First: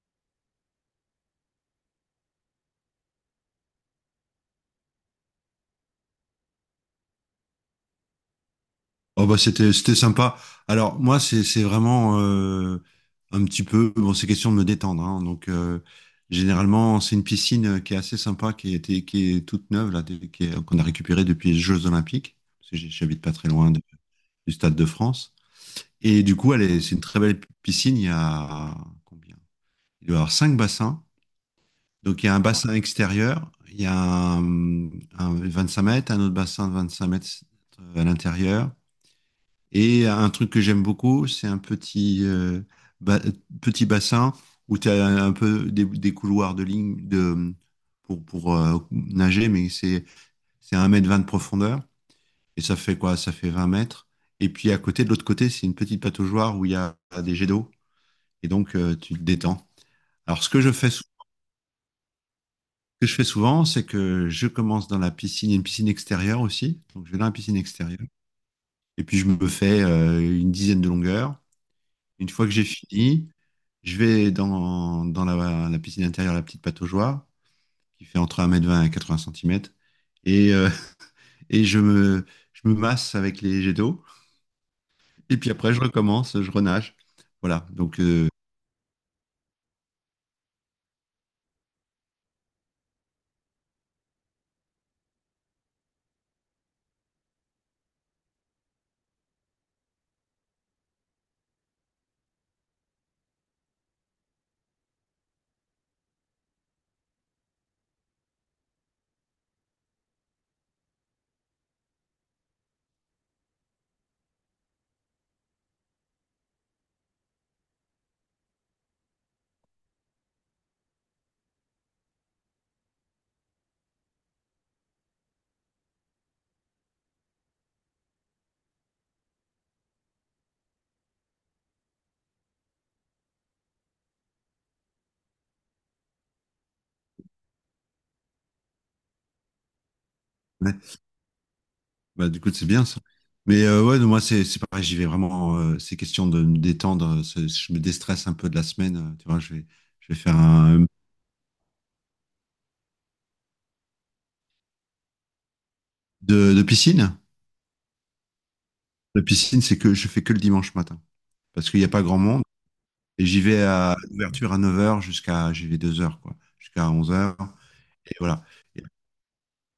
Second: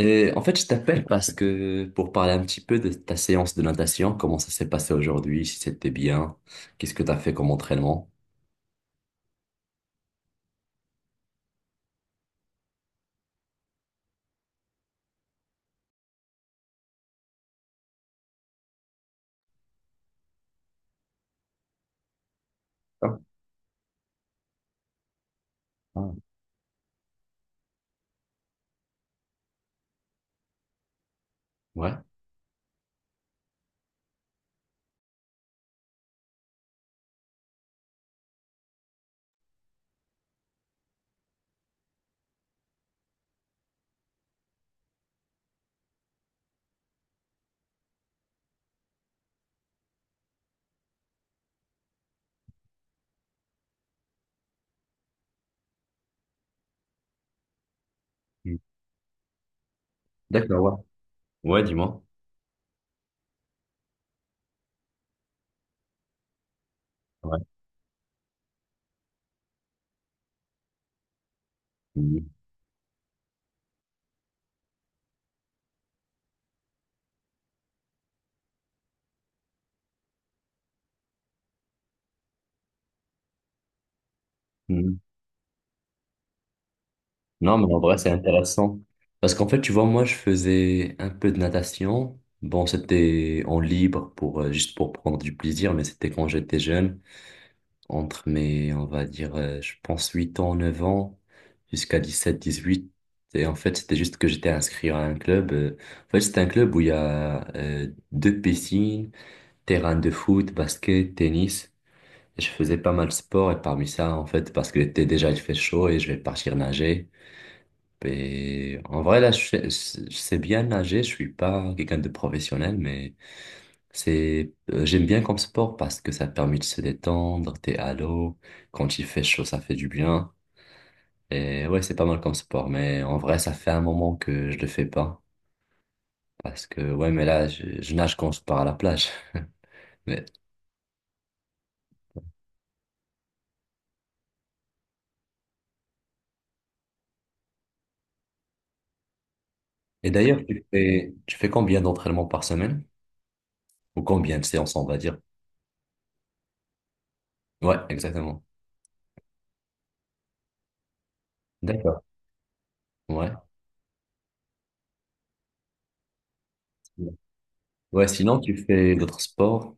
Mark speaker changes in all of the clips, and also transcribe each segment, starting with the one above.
Speaker 1: Et en fait, je t'appelle parce que pour parler un petit peu de ta séance de natation, comment ça s'est passé aujourd'hui, si c'était bien, qu'est-ce que tu as fait comme entraînement?
Speaker 2: Oh bah c'était sympa. Alors moi c'est vraiment un petit peu, bon c'est question de me détendre hein. Donc généralement c'est une piscine qui est assez sympa, qui est toute neuve là, qu'on a récupérée depuis les Jeux Olympiques, parce que
Speaker 1: Ah,
Speaker 2: j'habite pas très loin du Stade de France.
Speaker 1: ah,
Speaker 2: Et du coup, elle est c'est une très belle piscine. Il y a combien? Il doit y avoir cinq bassins.
Speaker 1: ouais.
Speaker 2: Donc il y a un bassin extérieur, il y a un, un 5 mètres, un autre bassin de 25 mètres à l'intérieur. Et un truc que j'aime beaucoup, c'est un petit, ba- petit bassin où tu as un peu des couloirs de ligne pour nager, mais c'est 1 m 20 de profondeur. Et ça fait quoi? Ça fait 20 mètres. Et puis à côté, de l'autre côté, c'est une petite pataugeoire où il y a des jets d'eau. Et
Speaker 1: Mm.
Speaker 2: donc, tu te détends. Alors,
Speaker 1: D'accord, ouais. Ouais, dis-moi.
Speaker 2: ce que je fais souvent, c'est que je commence dans la piscine, il y a une piscine extérieure aussi. Donc, je vais dans la
Speaker 1: Ouais.
Speaker 2: piscine extérieure. Et puis, je me fais une dizaine de longueurs. Une
Speaker 1: Mm.
Speaker 2: fois que j'ai fini, je vais dans la piscine intérieure, la petite pataugeoire, qui fait entre 1 m 20 et 80 centimètres. Et, et je me masse avec les jets d'eau.
Speaker 1: Mm.
Speaker 2: Et puis après, je recommence, je renage.
Speaker 1: Non,
Speaker 2: Voilà.
Speaker 1: mais en vrai,
Speaker 2: Donc,
Speaker 1: c'est intéressant. Parce qu'en fait, tu vois, moi, je faisais un peu de natation. Bon, c'était en libre pour, juste pour prendre du plaisir, mais c'était quand j'étais jeune. Entre mes, on va dire, je pense 8 ans, 9 ans, jusqu'à 17 18. Et en fait, c'était juste que j'étais inscrit à un club. En fait, c'est un club où il y a deux piscines, terrain de foot, basket, tennis. Et je faisais pas mal de sport et parmi ça, en fait, parce que l'été déjà, il fait chaud et je vais partir nager. Et en vrai, là, je sais bien nager. Je suis pas quelqu'un de professionnel, mais c'est, j'aime bien comme sport parce que ça permet de se détendre, t'es à l'eau, quand il fait chaud, ça fait du bien. Et ouais, c'est pas mal comme sport, mais en vrai, ça fait un moment que je le fais pas. Parce que, ouais, mais là, je nage quand je pars à la plage. Mais...
Speaker 2: ouais. Bah, du coup, c'est bien ça. Mais ouais, non, moi, c'est pareil, j'y vais vraiment. C'est question de me détendre. Je me déstresse un peu de la semaine. Tu vois, je
Speaker 1: Et
Speaker 2: vais faire
Speaker 1: d'ailleurs,
Speaker 2: un.
Speaker 1: tu fais combien d'entraînements par semaine? Ou combien de séances, on va dire?
Speaker 2: De piscine.
Speaker 1: Ouais, exactement.
Speaker 2: La piscine, c'est que je fais que le dimanche matin. Parce qu'il n'y a pas
Speaker 1: D'accord.
Speaker 2: grand monde. Et
Speaker 1: Ouais.
Speaker 2: j'y vais à l'ouverture à 9 heures, j'y vais 2 heures quoi, jusqu'à 11 heures.
Speaker 1: Ouais,
Speaker 2: Et
Speaker 1: sinon,
Speaker 2: voilà.
Speaker 1: tu
Speaker 2: Et
Speaker 1: fais d'autres sports?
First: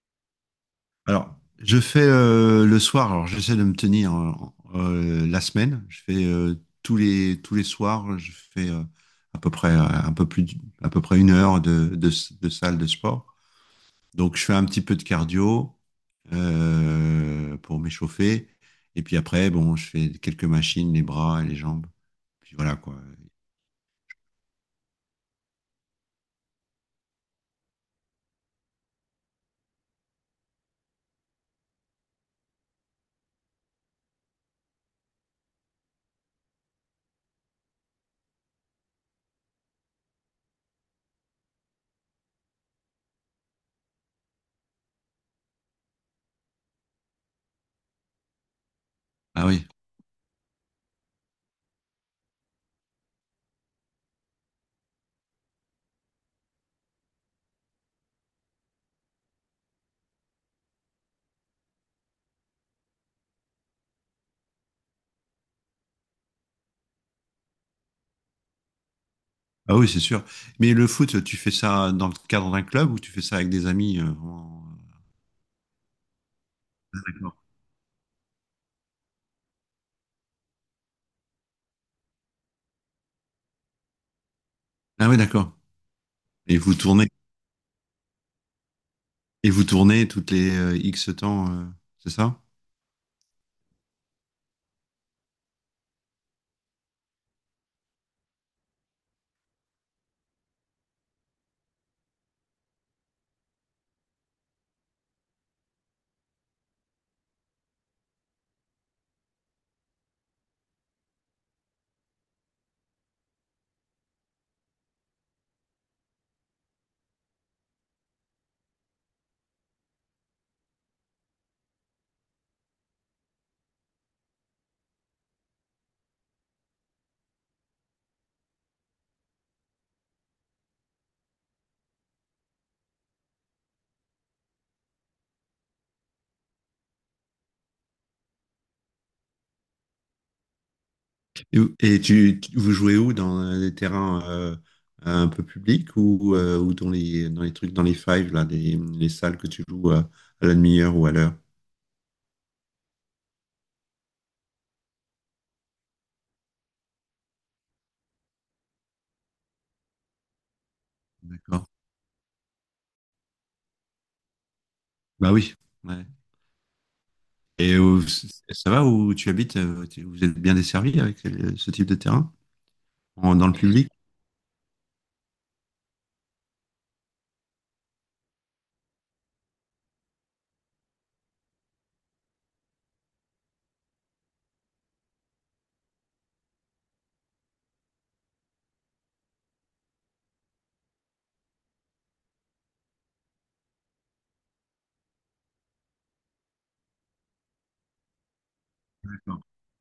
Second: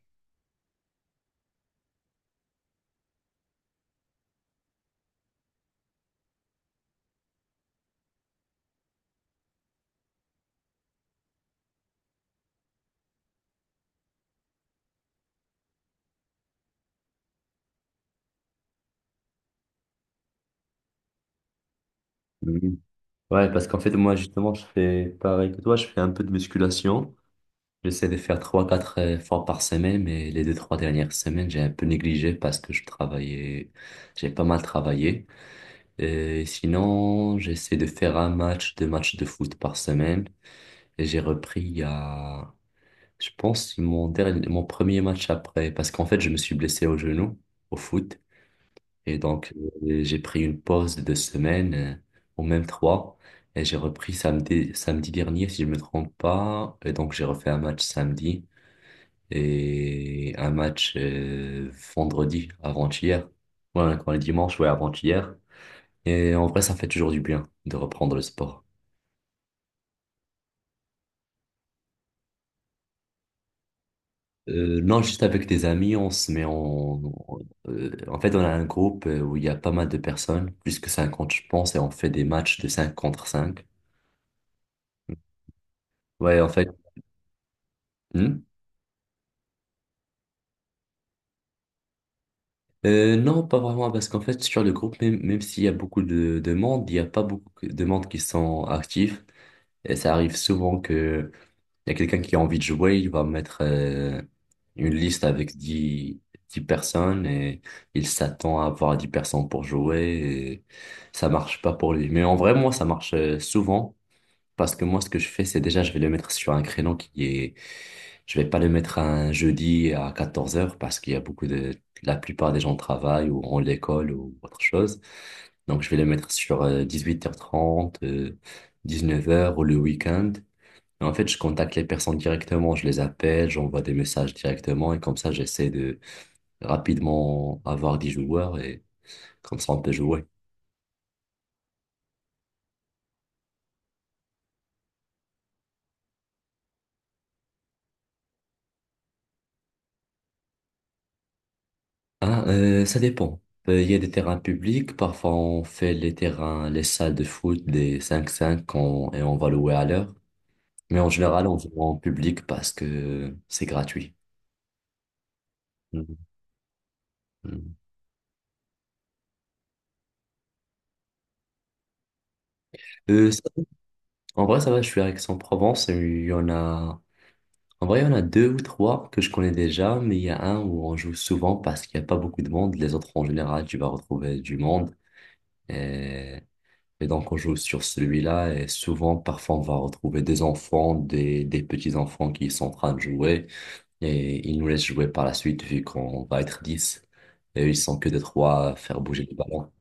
Speaker 2: Alors, je fais le soir, alors j'essaie de me tenir la semaine. Je fais tous les soirs, je fais à peu près, un peu plus, d- à peu près 1 heure de salle de sport. Donc, je fais un petit peu de cardio pour m'échauffer. Et puis après, bon, je fais quelques machines, les bras et les jambes. Puis voilà,
Speaker 1: Mhm.
Speaker 2: quoi.
Speaker 1: Ouais, parce qu'en fait, moi, justement, je fais pareil que toi, je fais un peu de musculation. J'essaie de faire trois, quatre fois par semaine, mais les deux, trois dernières semaines, j'ai un peu négligé parce que je travaillais, j'ai pas mal travaillé. Et sinon, j'essaie de faire un match, deux matchs de foot par semaine. Et j'ai repris il y a, je pense, mon dernier, mon premier match après, parce qu'en fait, je me suis blessé au genou, au foot. Et
Speaker 2: Ah
Speaker 1: donc,
Speaker 2: oui.
Speaker 1: j'ai pris une pause de 2 semaines, ou même trois. Et j'ai repris samedi, samedi dernier, si je me trompe pas. Et donc, j'ai refait un match samedi et un match vendredi avant-hier. Ouais, quand on est dimanche, ouais, avant-hier. Et en vrai, ça fait toujours du bien de reprendre le sport.
Speaker 2: Ah oui, c'est sûr. Mais le foot, tu fais ça dans le cadre d'un club ou tu fais ça avec des amis
Speaker 1: Non, juste avec des amis, on se met
Speaker 2: D'accord.
Speaker 1: en fait, on a un groupe où il y a pas mal de personnes, plus que 50, je pense, et on fait des matchs de 5 contre cinq.
Speaker 2: Ah oui, d'accord.
Speaker 1: Ouais, en
Speaker 2: Et
Speaker 1: fait.
Speaker 2: vous tournez,
Speaker 1: Hmm.
Speaker 2: et vous tournez toutes les X temps, c'est ça?
Speaker 1: Non, pas vraiment, parce qu'en fait, sur le groupe, même s'il y a beaucoup de monde, il n'y a pas beaucoup de monde qui sont actifs. Et ça arrive souvent que il y a quelqu'un qui a envie de jouer, il va mettre une liste avec dix personnes et il s'attend à avoir 10 personnes pour jouer et ça marche pas pour lui. Mais en vrai, moi, ça marche souvent parce que moi, ce que je fais, c'est déjà, je vais le mettre sur un créneau qui est... Je vais pas le mettre un jeudi à 14h parce qu'il y a beaucoup de... La plupart des gens travaillent ou ont l'école ou autre chose. Donc, je vais le mettre sur 18h30 19h ou le week-end. Mais en fait, je contacte les personnes directement, je les appelle, j'envoie des messages directement et comme ça, j'essaie de rapidement avoir des joueurs et comme ça, on peut jouer.
Speaker 2: Vous jouez où? Dans des terrains un peu publics, ou dans les trucs, dans les fives, là, les salles que tu joues à la demi-heure ou à l'heure?
Speaker 1: Ah, ça dépend. Il y a des terrains publics, parfois on fait les terrains, les salles de foot, des cinq cinq et on va louer à l'heure. Mais en général, on
Speaker 2: D'accord.
Speaker 1: joue en public parce que c'est gratuit.
Speaker 2: Bah oui. Ouais.
Speaker 1: Mhm.
Speaker 2: Et ça va où tu habites? Vous êtes bien desservi avec ce type de terrain?
Speaker 1: Euh,
Speaker 2: En-
Speaker 1: ça-
Speaker 2: dans le public?
Speaker 1: en vrai, ça va, je suis à Aix-en-Provence et il y en a. En vrai, il y en a deux ou trois que je connais déjà, mais il y a un où on joue souvent parce qu'il n'y a pas beaucoup de monde. Les autres, en général, tu vas retrouver du monde. Et, et donc, on joue sur celui-là. Et souvent, parfois, on va retrouver des enfants, des petits-enfants qui sont en train de jouer. Et ils nous laissent jouer par la suite vu qu'on va être 10. Et eux, ils sont que des trois à faire bouger le
Speaker 2: D'accord.
Speaker 1: ballon.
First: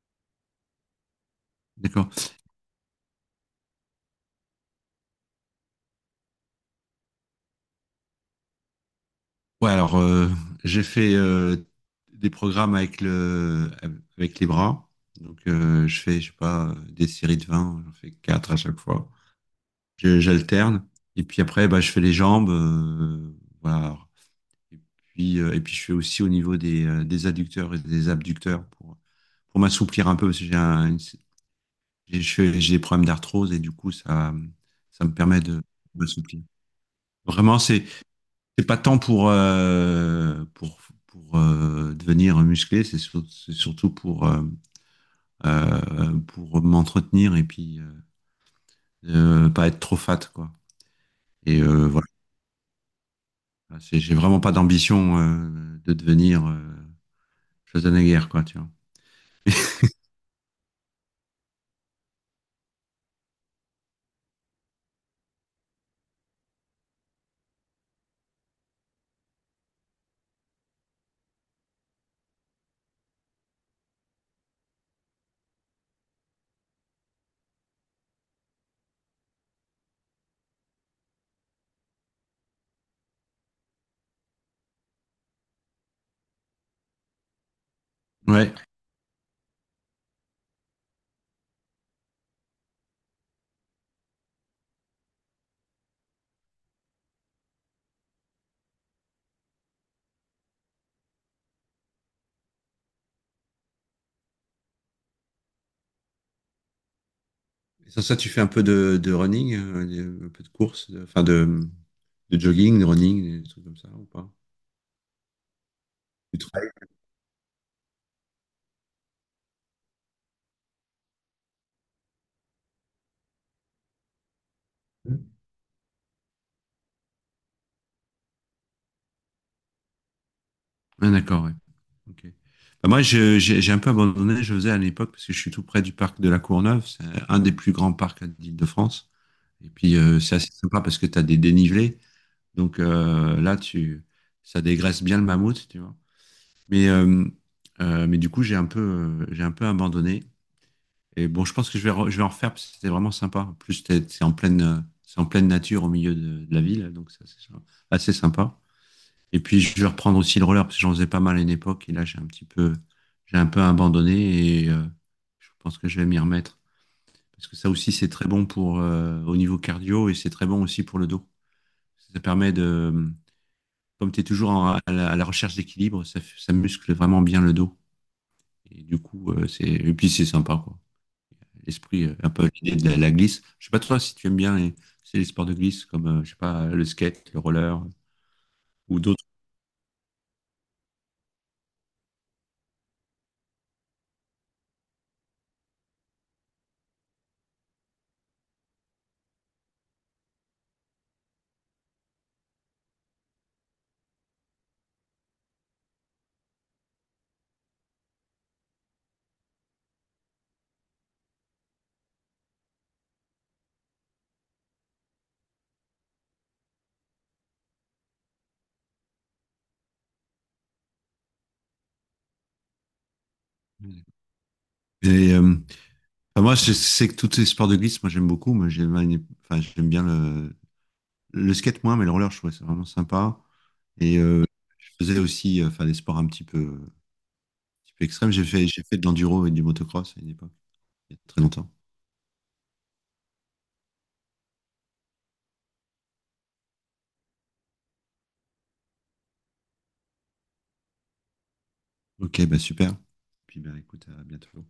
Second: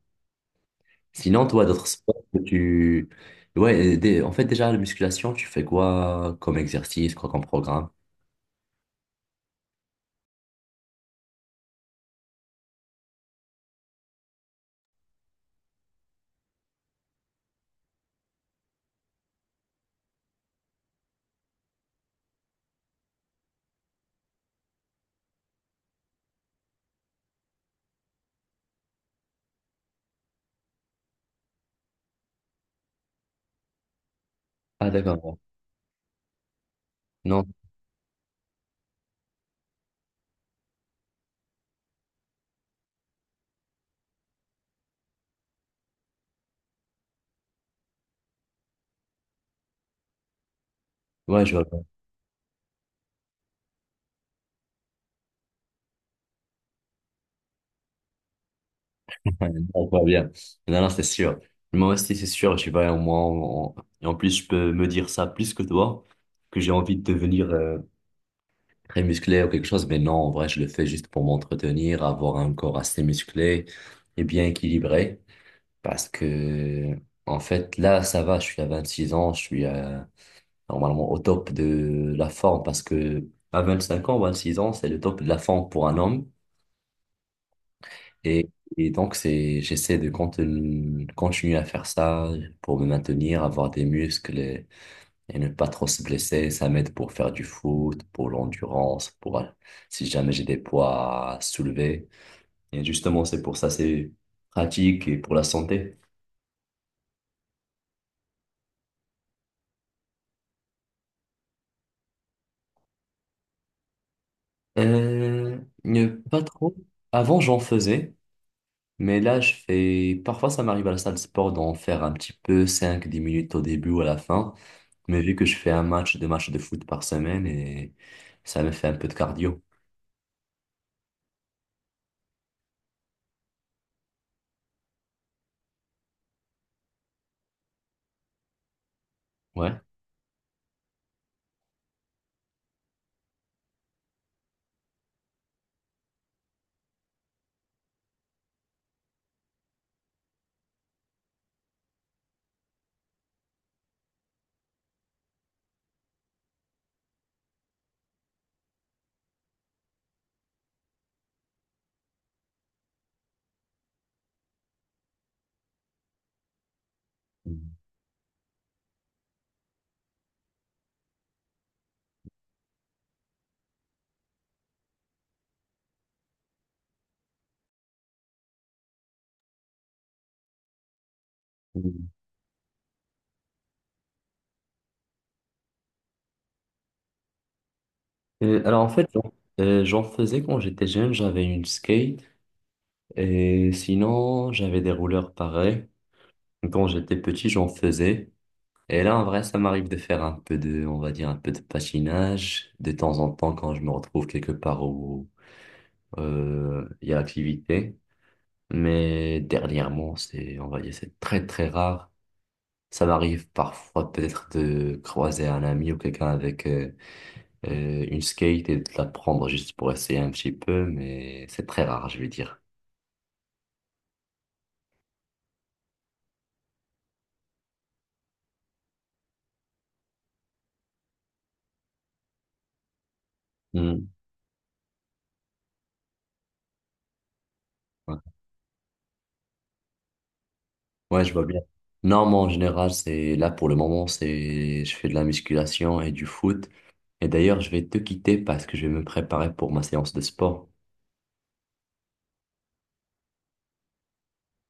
Speaker 1: Sinon, toi, d'autres sports
Speaker 2: D'accord.
Speaker 1: que tu... Ouais, en fait, déjà, la musculation, tu fais quoi comme exercice, quoi comme programme?
Speaker 2: Ouais, alors j'ai fait des programmes avec les bras. Donc je fais, je sais pas, des séries de 20, j'en fais 4 à chaque fois. J'alterne. Et puis après, bah, je fais les jambes. Voilà. Et et puis je fais aussi au niveau des adducteurs et des abducteurs pour m'assouplir un peu, parce que j'ai un, une- j'ai je fais- j'ai des problèmes d'arthrose. Et du coup, ça,
Speaker 1: Ah,
Speaker 2: ça me
Speaker 1: d'accord.
Speaker 2: permet de m'assouplir.
Speaker 1: Non.
Speaker 2: Vraiment, c'est pas tant pour devenir musclé, c'est surtout pour m'entretenir, et puis pas être trop fat quoi.
Speaker 1: Ouais, je
Speaker 2: Et
Speaker 1: vois.
Speaker 2: voilà. J'ai vraiment pas d'ambition de devenir Schwarzenegger quoi, tu vois.
Speaker 1: Ouais, non, pas bien. Non, non, c'est sûr. Moi aussi, c'est sûr, tu vas au moins. Et en plus, je peux me dire ça plus que toi, que j'ai envie de devenir très musclé ou quelque chose. Mais non, en vrai, je le fais juste pour m'entretenir, avoir un corps assez musclé et bien équilibré. Parce que, en fait, là, ça va, je suis à 26 ans, je suis normalement au top de la forme. Parce que à 25 ans, 26 ans, c'est le top de la forme pour un homme. Et,
Speaker 2: Ouais.
Speaker 1: et donc, c'est, j'essaie de continuer à faire ça pour me maintenir, avoir des muscles et ne pas trop se blesser. Ça m'aide pour faire du foot, pour l'endurance, pour si jamais j'ai des poids à soulever. Et justement, c'est pour ça, c'est pratique et pour la santé.
Speaker 2: Et sans ça, tu fais un peu de running, un peu de course, enfin de jogging, de running, des trucs comme ça ou pas?
Speaker 1: Ne
Speaker 2: Du
Speaker 1: pas
Speaker 2: trail.
Speaker 1: trop. Avant, j'en faisais, mais là, je fais. Parfois, ça m'arrive à la salle de sport d'en faire un petit peu, cinq dix minutes au début ou à la fin. Mais vu que je fais un match, deux matchs de foot par semaine et ça me fait un peu de cardio.
Speaker 2: Ah, d'accord. Ouais. Ok. Bah, moi, j'ai un peu abandonné, je faisais à l'époque, parce que je suis tout près du parc de la Courneuve. C'est un des plus grands parcs d'Île-de-France. Et
Speaker 1: Ouais.
Speaker 2: puis, c'est assez sympa parce que tu as des dénivelés. Donc ça dégraisse bien le mammouth, tu vois. Mais, euh, mais du coup, j'ai un peu abandonné. Et bon, je pense que je vais en refaire, parce que c'était vraiment sympa. En plus, c'est en pleine nature au milieu de la ville. Donc, c'est assez sympa. Et puis, je vais reprendre aussi le roller, parce que j'en faisais pas mal à une époque, et là, j'ai un peu abandonné, et je pense que je vais m'y remettre. Parce que ça aussi, c'est très bon pour, au niveau cardio, et c'est très bon aussi pour le dos. Ça permet de, comme tu es toujours à la recherche d'équilibre, ça muscle vraiment bien le dos. Et du coup, et puis c'est sympa, quoi. L'esprit,
Speaker 1: Mhm.
Speaker 2: un peu l'idée de la glisse. Je sais pas toi si tu aimes bien c'est les sports de glisse, comme, je sais pas, le skate, le roller,
Speaker 1: Alors en
Speaker 2: ou
Speaker 1: fait,
Speaker 2: d'autres.
Speaker 1: j'en faisais quand j'étais jeune, j'avais une skate et sinon j'avais des rouleurs pareils. Quand j'étais petit, j'en faisais. Et là, en vrai, ça m'arrive de faire un peu de, on va dire, un peu de patinage de temps en temps quand je me retrouve quelque part où il y a activité. Mais dernièrement, c'est, on va dire, c'est très très rare. Ça m'arrive parfois peut-être de croiser un ami ou quelqu'un avec une skate et de la prendre juste pour essayer un petit peu, mais c'est très rare, je vais dire.
Speaker 2: Et, euh, Enfin, moi, je sais que tous les sports de glisse, moi, j'aime beaucoup. Enfin, j'aime bien le skate, moins, mais le roller, je trouvais ça vraiment sympa.
Speaker 1: Hmm.
Speaker 2: Et je faisais aussi enfin, des sports un petit peu
Speaker 1: Ouais.
Speaker 2: extrêmes. J'ai fait de l'enduro et du motocross à une époque, il y a
Speaker 1: Ouais, je
Speaker 2: très
Speaker 1: vois bien.
Speaker 2: longtemps.
Speaker 1: Non, moi en général, c'est là pour le moment, c'est je fais de la musculation et du foot. Et d'ailleurs, je vais te quitter parce que je vais me préparer pour ma séance de sport.
Speaker 2: Ok, bah super. Puis, bah, écoute, à bientôt.